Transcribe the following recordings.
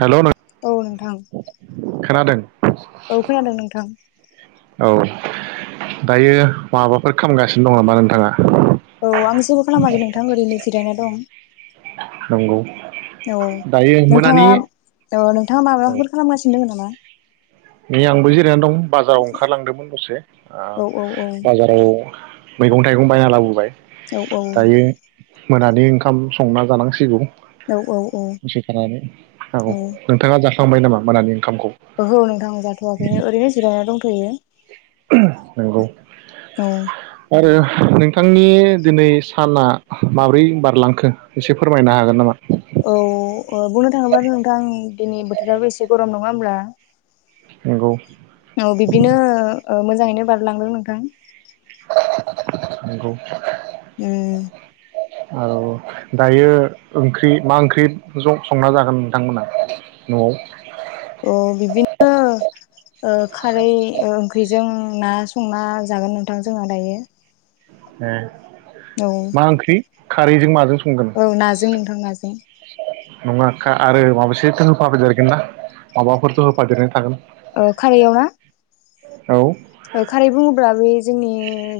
हेल' नों औ नोंथां खोनादों औ खोनादों नोंथां। औ दायो माबाफोर खालामगासिनो दं नामा नोंथाङा? औ आं जेबो खालामाखै नोंथां ओरैनो जिरायना दं। नंगौ औ दायो नोंथाङा मोनानि औ नोंथाङा औ माबाफोर खालामगासिनो दोङो नामा? नै आंबो जिरायनानै दं बाजाराव ओंखारलांदोंमोन ओ दसे आ औ औ औ बाजाराव मैगं थाइगं बायना लाबोबाय। औ औ दायो मोनानि ओंखाम संना जानांसिगौ। औ दसेथानानै औ नोंथाङा जा खालामांबाय नामा मोनानि ओंखामखौ? ओहो आं जाथवाखैनो ओरैनो जिरायना दंथयो। नंगौ औ आरो नोंथांनि दिनै साना माब्रै बारलांखो एसे फोरमायनो हागोन नामा? औ ओ बुंनो थाङोब्ला नोंथां दिनै बोथोराबो एसे गरम नङा होमब्ला? नंगौ औ बिदिनो ओ मोजाङैनो बारलांदों नोंथां। [unintelligible] नंगौ उम औ दायो ओंख्रि मा ओंख्रि संना जागोन नोंथांमोना न'आव? अ बिबदिनो खारै ओंख्रिजों ना संना जागोन नोंथां जोंहा दायो। ए औ मा ओंख्रि? खारैजों माजों संगोन औ नाजों नोंथां नाजों। नङा खा आरो माबासेथ होफाफदेरगोन ना माबाफोरथ होफादेरनाय थागोन। औ खारैयाव ना औ खारै बुङोब्ला बे जोंनि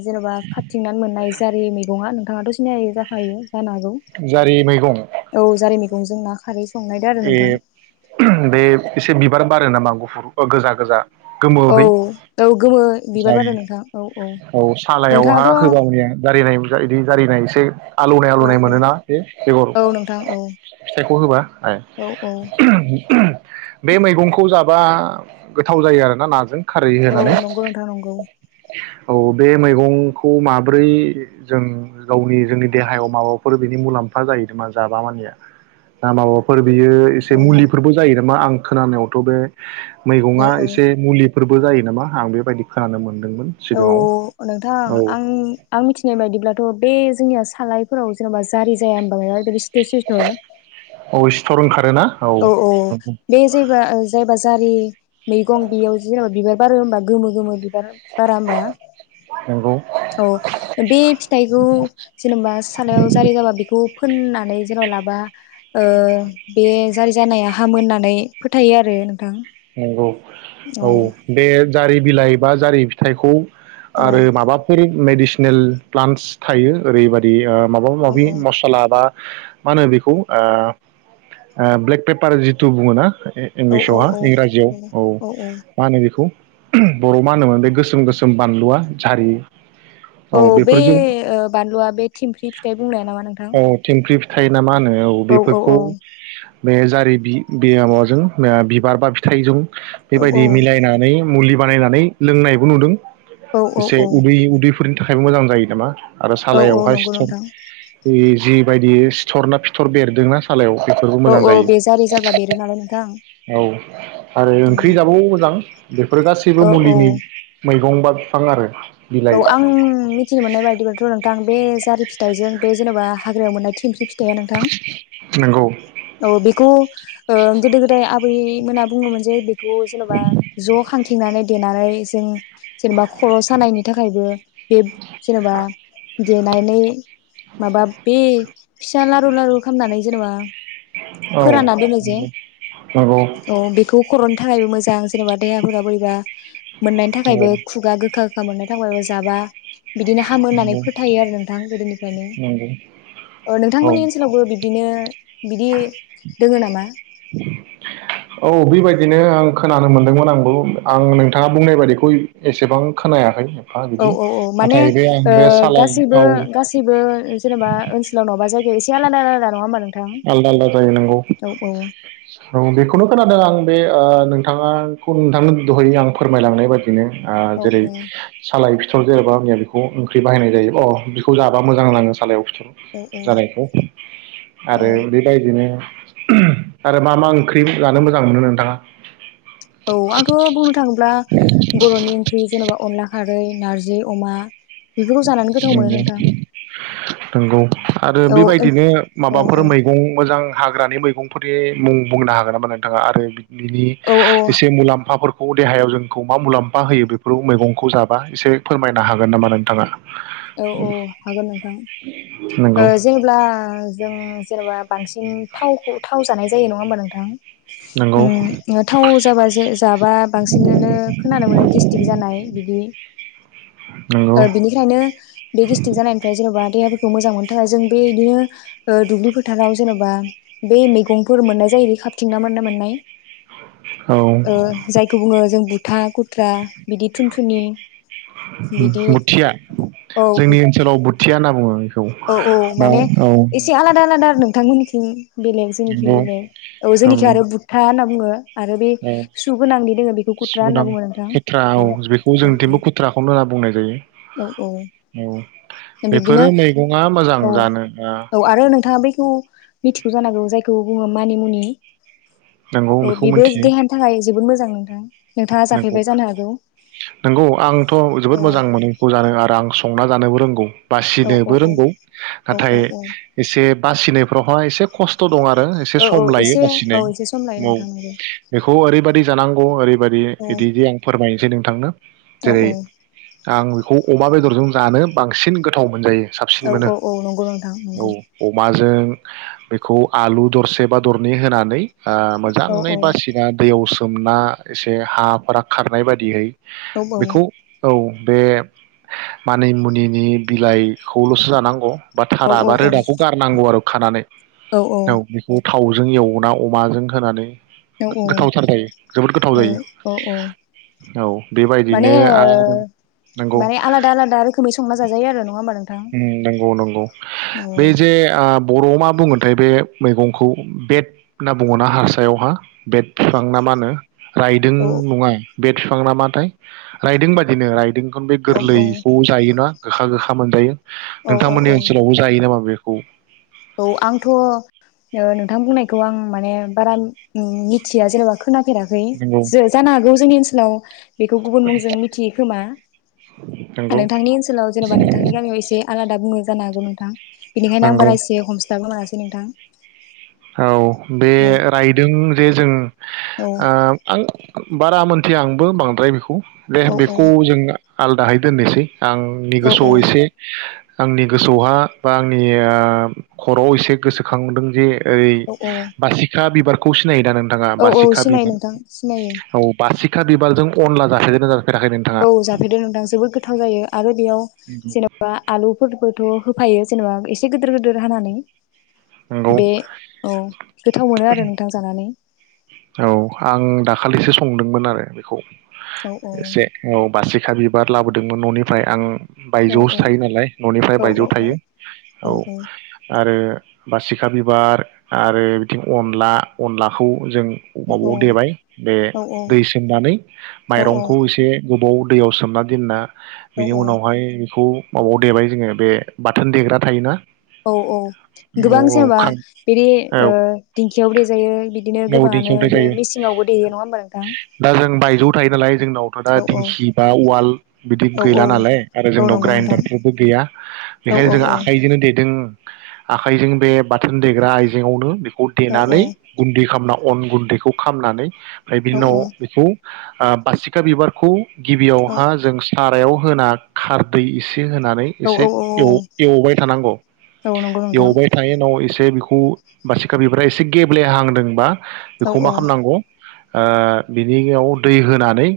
जेनबा खाथिं नानै मोननाय जारि मैगङा नोंथाङाथ सिनाय जाखायो जानो हागौ जारि मैगं। गंजों ना खारै संनायदो आरो नोंथां ए बे एसे बिबार बारो नामा गुफुर ओ गोजा गोजा। औ गोमोहै औ गोमो बिबार जारि बारो नोंथां औ औ सालायावहा नोंथाङाथ' होबा माने जारिनाय बिदि जारिनाय एसे आलौनाय औ आलौनाय औ मोनोना बे बेगर औ नोंथां औ फिथाइखौ होबा? औ औ ए [unintelligible] [unintelligible] बे मैगंखौ जाबा गोथाव जायो आरोना नाजों खारै औ होनानै नंगौ नोंथां नंगौ औ बे मैगंखौ माब्रै जों गावनि जोंनि देहायाव माबाफोर बिनि मुलाम्फा जाहैदों मा जाबा मानिया ना माबाफोर बियो एसे औ मुलिफोरबो जायोना? मा आं खोनानायावथ' बे मैगङा औ औ एसे मुलि फोरबो जायो नामा आं बेबायदि खोनानो मोन औ नोंथां आं आं मिथिनाय बायदिब्लाथ' बे जोंनिया सालायफोराव जेन'बा जारि जाया होमबा बिस्थ' सिसथर [unintelligible] औ औ बे जायबा- जायबा जारि मैगं बेयाव जेनेबा बिबार बारो होनबा गोमो गोमो बिबार बारा ओमबा नंगौ औ बे फिथाइखौ जेनेबा सालायाव जारि जाबा बेखौ फोननानै जेन' लाबा ओ बे जारि जानाया हामो होनना नै फोथायो आरो नोंथां। नंगौ औ औ बे जारि बिलाइ बा जारि फिथाइखौ औ आरो माबाफोर मेडिसिनेल प्लान्टस थायो ओरैबायदि ओ माबा औ माबि औ मसला बा मा होनो बेखौ ओ औ ब्लेक पेपार जिथु बुङोना औ इंलिसावहा औ इंराजियाव औ मा होनो बेखौ बर' आव मा होनोमोन बे गोसोम गोसोम बानलुआ जारि औ बे ओ बानलुआ बे थिमफ्रि फिथाइ बुंनायाया नामा नोंथां? थायो ना मा होनो औ बेफोरखौ बे जारि बि बि माबाजों ओ बिबार बा फिथाइजों औ औ बेबायदि मिलायनानै मुलि बानायनानै लोंनायबो नुदों। औ औ एसे औ उदै उदैफोरनि थाखाय थाखायबो मोजां जायो नामा? आरो औ औ सालायावहाय नंगौ सिथर नोंथां ओइ जि बेबायदि सिथर ना फिथर बेरदोंना सालायाव बेफोरबो औ मोजां औ जायो बे जारि जाब्ला बेरो नालाय नोंथां। औ आरो ओंख्रि औ जाबाबो मोजां बेफोर गासैबो औ मुलिनि मै गंबा बिफां आरो औ आं मिथिनो मोननाय बायदिब्लाथ' नोंथां बे जारि फिथाइजों बे जेनेबा हाग्रायाव मोननाय। ख्लि फिथाया नोंथां नंगौ औ बेखौ ओ गोदो गोदाय बै मोना बुङोमोन जे। जेन'बा ज' खा नानै देनानै जों जेनेबा खर' सानाय थाखायबो बे जेनेबा देनानै माबा बे फिसा लारु लारु खालामनानै जेनेबा औ फोरानना दोनो जे नंगौ औ बेखौ खर'नि थाखायबो मोजां जां जेनेबा देहाफोरा बोरैबा मोननायनि थाखायबो खुगा गोखा गोखा मोननाय जाबा बिदिनो हामो होननानै फोथायो आरो नोंथां गोदोनिफ्रायनो नंगौ ओ औ नोंथांमोननि ओनसोलावबो बिदिनो बिदि दोङो नामा? बिदिनो आं खोनानो मोनदोंमोन आंबो आं नोंथाङा बुंनाय बायदिखौ एसेबां खोनायाखै। एफा औ बिदि औ औ माने नाथाय बे आं ओ बे सालाय गासैबो औ गासैबो जेनेबा ओनसोलाव नङाबा जायगायाव एसे जला [unintelligible] नङा ओमबा आलदा आलदा जायो नंगौ औ बेखौनो खोनादों आं बे ओ नोंथाङाखौ नोंथांनो दहायै आं फोरमायलांनाय बायदि बिनो औ जेरै औ सालाय सरगिर हरब्ला आंनिया‌ बेखौ ओंख्रि बाहायनाय जायो अह बेखौ जाबा मोजां नाङो सालायाव औ जानायखौ औ आरो बि आरो मा मा ओंख्रि जानो मोजां मोनो नोंथाङा? औ आंथ' बुंनो थाङोब्ला बर'नि ओंख्रि जे जेनबा अनला खारै नारजि अमा। बेफोरखौ जानानै गोथाव मोनो नोंथां नंगौ आरो औ बेबायदिनो औ औ माबाफोर मैगं मोजां हाग्रानि मैगंफोरनि मुं बुंनो हागोन नामा नोंथाङा आरो?? बिनि औ एसे मुलाम्फाफोर बे देहायाव जोंखौ मा मुलाम्फा होयो बेफोर मैगंखौ जाबा एसे फोरमायनो हागोन नामा नों थाङा। औ औ हागोन नोंथां नंगौ ओ जेनेब्ला जों जेनेबा बांसिन थावखौ थाव जानाय जायो नङा होमबा नोंथां?? नंगौ उम थाव जाबा जाबा बांसिनानो खोनानो मोनो गेस्टिक जानाय बिदि नंगौ ओ बिनिखायनो बे गेस्टिक जानायनिफ्राय जेनबा देहाफोरखौ मोजां मोननो थाखाय जों बे बिदिनो दुब्लि फोथाराव जेनबा बे मैगंफोर मोननाय जायो। खाबथिंना मोन्नो मोननाय। औ ओ जायखौ बुङो जों गुथा खुथ्रा बिदि थुनथुनि बिदि बुथिया औ जोंनि ओनसोलाव बुथिया ना [unintelligible] औ औ माने एसे आलादा आलादा आरो नोंथांमोननिथिं बेलेग जेनिखि नंगौ बेलेग औ जेनिखि नंगौ आरो बुथ्था होन बुङो। आरो बे औ सु गोनांदि दोङो बेखौ गुथ्रा सु‌ होनना नां बुङो नोंथां खुथ्रा औ बेखौ जोंनिथिमबो खुथ्राखौनो होनना बुंनाय औ औ जायो औ बिब्दिनो बेफोरो मै गङा मोजां जानो ओ या बैखौ मिथिगौ जानांगौ जायखौ बुङो मानि मुनि नंगौ औ बेखौ बेबो मिथियो देहानि थाखाय जोबोद मोजां नोंथां। नोंथाङा नंगौ जाफेरबाय जानो हागौ नंगौ आंथ औ जोबोद मोजां मोनो बेखौ जानो आरो आं संना जानोबो रोंगौ। औ औ बासिनोबो रोंगौ औ नाथाय औ औ इसे बासिनायफ्रावहाय एसे खस्थ दं आरो। आरो एसे औ औ सम लायो एसे औ बासिनाय एसे सम लायो औ नोंथां नंगौ बेखौ ओरैबायदि जानांगौ ओरैबायदि बिदि जे आं फोरमायनोसै नों थांनो औ औ आं बेखौ अमा बेदरजों जानो बांसिन गोथाव मोनजायो साबसिन औ मोनो औ औ नंगौ नोंथां औ नंगौ अमा जों बेखौ आलु दरसे बा दरनै होनानै आ औ मोजाङै औ बासिना दैयाव सो सोमना एसे हा फ्रा खारनाय बायदियै औ बेखौ औ बे मानिमुनिनि बिलाइखौल'सो जानांगौ बा थारा औ बा औ रोदाखौ गारनांगौ आरो खानानै औ बेखौ थावजों एवना अमाजों होनानै औ गोथावथार जायो जोबोद गोथाव जायो औ औ औ औ माने बेबायदिनो आ ओ नंगौ माने आलादा आलादा रोखोमै संना जाजायो आरो नङा नोंथां उम नंगौ नं औ बे जे आ बर'आव मा बुङोथाय बे मैगंखौ बेट होनना बुङोना हारसायावहा बेट बिफां ना मानो रायदों औ नङा बेट बिफां नामाथाय राइदों बादिनो राइदों ओं बे औ गोरलैखौ जायोना गोखा गोखा मोनजायो औ औ नोंथांमोननि औ ओनसोलावबो जायो नामा बे औ औ आंथ' ओ नोंथां बुंनायखौ आं माने बारा उम मिथिया जेनेबा खोनाफेराखै नंगौ जो जानो हागौ जोंनि ओनसोलाव बेखौ गुबुन मुंजों मिथियो खोमा नंगौ नोंथांनि ओनसोलाव जेनेबा नोंथांनि गामियाव एसे आलादा बुङो जानो हागौ गौ नोंथां बेनिखायनो आं नंगौ बाराय इस ए हमस्लाबनो मोनासै नोंथां औ बे औ रायदों जे जों ओ औ आं बारा मोनथिया आंबो बांद्राय बेखौ बे औ बेखौ जोङो आलदाहाय दोननोसै आंनि औ गोसोआव औ एसे आंनि गोसो आवहा बा आंनि खराव एसे गोसोखांदों जे ओरै औ औ बासिखा बिबार खौ सिनायो दा नों थाङा औ औ बासिखा सिनायो बिबार नोंथां सिनायो औ बासि खा बिबारजों अनला जाफेरगोन ना जा औ जाफेरदो नोंथां जोबोद गोथाव जायो आरो बेयाव जेनबा आलुफोरबोथ' हो फायो जेनेबा एसे गोदोर गोदोर हानानै नंगौ बे औ गोथाव मोनो आरो नोंथां जानानै औ आं दाखालिसो संदोंमोन आरो बेखौ औ औ एसे औ बासिखा बिबार लाबोदोंमोन न'निफ्राय आं औ बायजोआवसो थायो नालाय न'निफ्राय औ बायजोआव औ थायो औ आरो बासिखा बिबार आरो बिथिं अनला अनलाखौ जों अबाबाव औ देबाय बे औ दै सोमनानै माइरंखौ एसे गोबाव दैयाव सोमना दोनना बेनि औ उनावहाय बेखौ माबाव देबाय जोङो बे बाथोन देग्रा थायोना औ औ औ गोबां जेनेबा खां बिदि औ ओ दिंखियावबो देजायो बिदिनो औ गोबाङानो दिंखियाव बो बे थायो मेसिङावबो देयो नङा होमबा नोंथां दा जों बायजोआव थायो नालाय जोंनावथ' दा औ औ दिंखि बा उवाल बिदि औ गैला नालाय आरो औ औ जोंनाव नंगौ नोंथां ग्राइडारफोरबो गैया औ बेखायनो औ जों औ आखाइजोंनो देदों आखाइजों बे बाथोन देग्रा आइजेंआवनो औ देनानै गुन्दै खामना अन गुन्दैखौ खामनानै ओमफ्राय बिनि औ उनाव बेखौ आ बासिखा बिबारखौ औ गिबियावहा जों सारायाव होना खारदै एसे ए होनानै औ एसे औ एव- एवबाय थानांगौ औ औ नंगौ नोंथां एवबाय थानाय उनाव एसे बे बेखौ बारसिखाबिबारा एसे गेब्ले हांदों औ बेखौ औ मा खामनांगौ ओ बिनियाव दै होनानै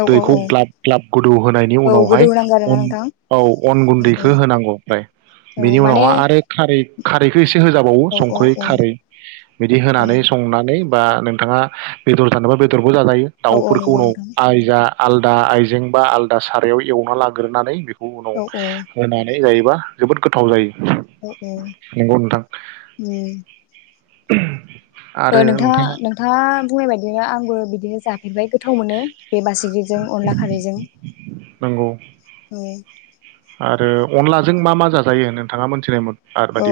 औ औ दैखौ औ ग्लाब ग्लाब गोदौ होनायनि औ गोदौ उनावहाय होनांगौ आरोना अन नोंथां औ अन औ गुन्दैखौ होनांगौ ओमफ्राय औ बेनि माने उनावहाय आरो खारै खारैखौ एसे होजाबावो औ औ संख्रै औ खारै बिदि होनानै बा नोंथाङा बेदर थानोबा बेदर जाजायो औ औ दाउफोरखौ नंगौ उनाव नोंथां आइ जा आलदा आइजें बा आलादा सारायाव एवना लाग्रोनानै गुबुनाव औ होनानै जायो जोबोद गोथाव जायो अ औ नंगौ नोंथां ओम [inaudible] ओ नोंथाङा नोंथाङा बुंनाय बायदिनो आंबो बिदिनो जाफेरबाय गोथाव मोनो बे बासिगिजों अनला खारिजों नंगौ औ आरो अनलाजों मा मा जाजायो नोंथाङा मोनथिनायमोन औ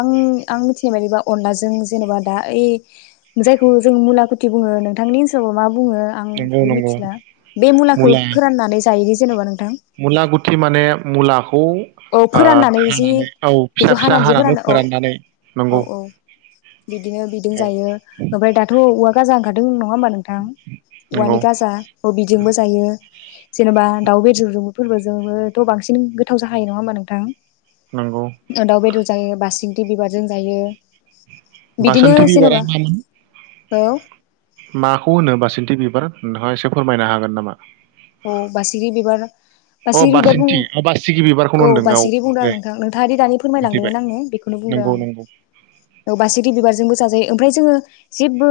आं आं मिथिनाय बादिबा अनलाजों जेनेबा दा ओइ जायखौ जों मुलाखुथि बुङो नोंथांनि ओनसाव मा? बुङो आं नंगौ बेखौ नंगौ मिथिला बे मुलाखो मुला फोराननानै जायो जेनबा नोंथां मुला गुथि माने मुला औ फोराननानै जि फिसा बेखौ फिसा हानानै जि फोरानो अ फोराननानै औ नंगौ औ बिदिनो बिदों औ जायो ओमफ्राय दाथ' औवा गाजा ओंखारदों [unintelligible] नङा होमबा नोंथां औवानि नंगौ गाजा अ बिजोंबो जायो जेनेबा दाउ बेेदर जों फोरबोजोंबोथ' बांसिन गोथाव जा खायो नङा होनबा नोंथां? नंगौ दाव बेदर जों बासि गि बिबारजों जायो बिदिनो बासोनथि बिबारा जेनेबा मामोन औ माखौ होनो बासिनथि बिबार नोंथाङा एसे फोरमायनो हागोन नामा? औ बासिगि बिबार अ बासिगि बिबार बुंङो बासिन्थि अ बासिगि बिबारखौनो औ होनदों बासिगि बुंदों आं दे नोंथां नोंथाङा ओ दानि मोनथिबाय फोरमायलांदोंमोन आंनो बेखौनो बुंदों नंगौ आं नंगौ औ बासिगि बिबारजोंबो जाजायो ओमफ्राय जोङो जेबो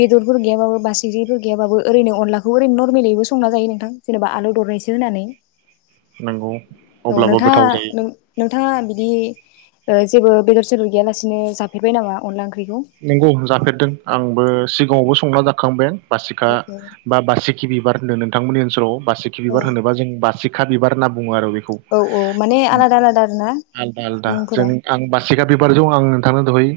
बेदरफोर गैयाबाबो बासिगिफोर गैयाबो ओरैनो अनलाखौ ओरै नरमेलिबो संना जायो। नोंथां जेनेबा आलु दरनैसो होनानै। नंगौ औ अब्लाबो नोंथाङा गोथाव जायो नोंथाङा बिदि ओ जेबो बेदर सेदर गैयालासिनो जाफेरबाय नामा अनला ओं नंगौ जाफेरदों आंबो सि गाङावबो संना जाखांबाय। बासिखा औ औ बा बासिखि बिबार होनदों नोंथांमोननि ओनसोलाव बासिखि औ बिबार होनोबा जों बासि खा बिबार होनना बुङो आरो बे खौ औ औ माने उम आलादा आलादा आरोना आलदा आलदा जों मुंफोरा आं बासिगा बिबारजों आं नोंथांनो दहै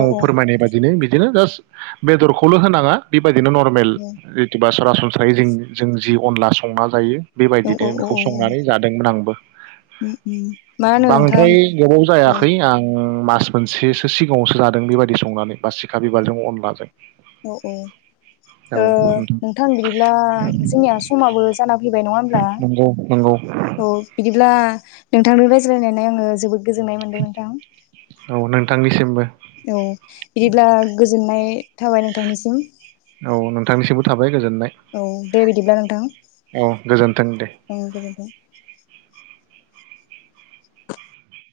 औ औ फोरमायनाय बादिनो बिदिनो जास्ट बेदरखौल होनाङा बि बायदिनो‌ नरमेल एथुबा सरास नस्रायै जों जों जि अनला संना जायो। औ औ बेबायदिनो औ बेखौ औ संनानै जादोंमोन आंबो। उम उम मा होनो नोंथां बांद्राय गोबाव औ जायाखै आं मास मोनसेसो सिगाङावसो जादों बेबायदि बिदि संनानै बासिखा बिबारजों अनलाजों औ औ औ ओ नोंथां नोंथां बिदिब्ला जोंनिया समाबो जाना फैबाय नङा होमब्ला नंगौ नंगौ औ बिदिब्ला नोंथांनि रायज्लायनाय आङो जोबोद गोजोन्नाय मोन्दों नोंथां। औ नोंथांनिसिमबो औ बिदिब्ला गोजोननाय थाबाय नोंथांनिसिम। औ नोंथांनिसिमबो थाबाय। गोजोननाय औ दे बिदिब्ला नोंथां औ गोजोन्थों दे औ।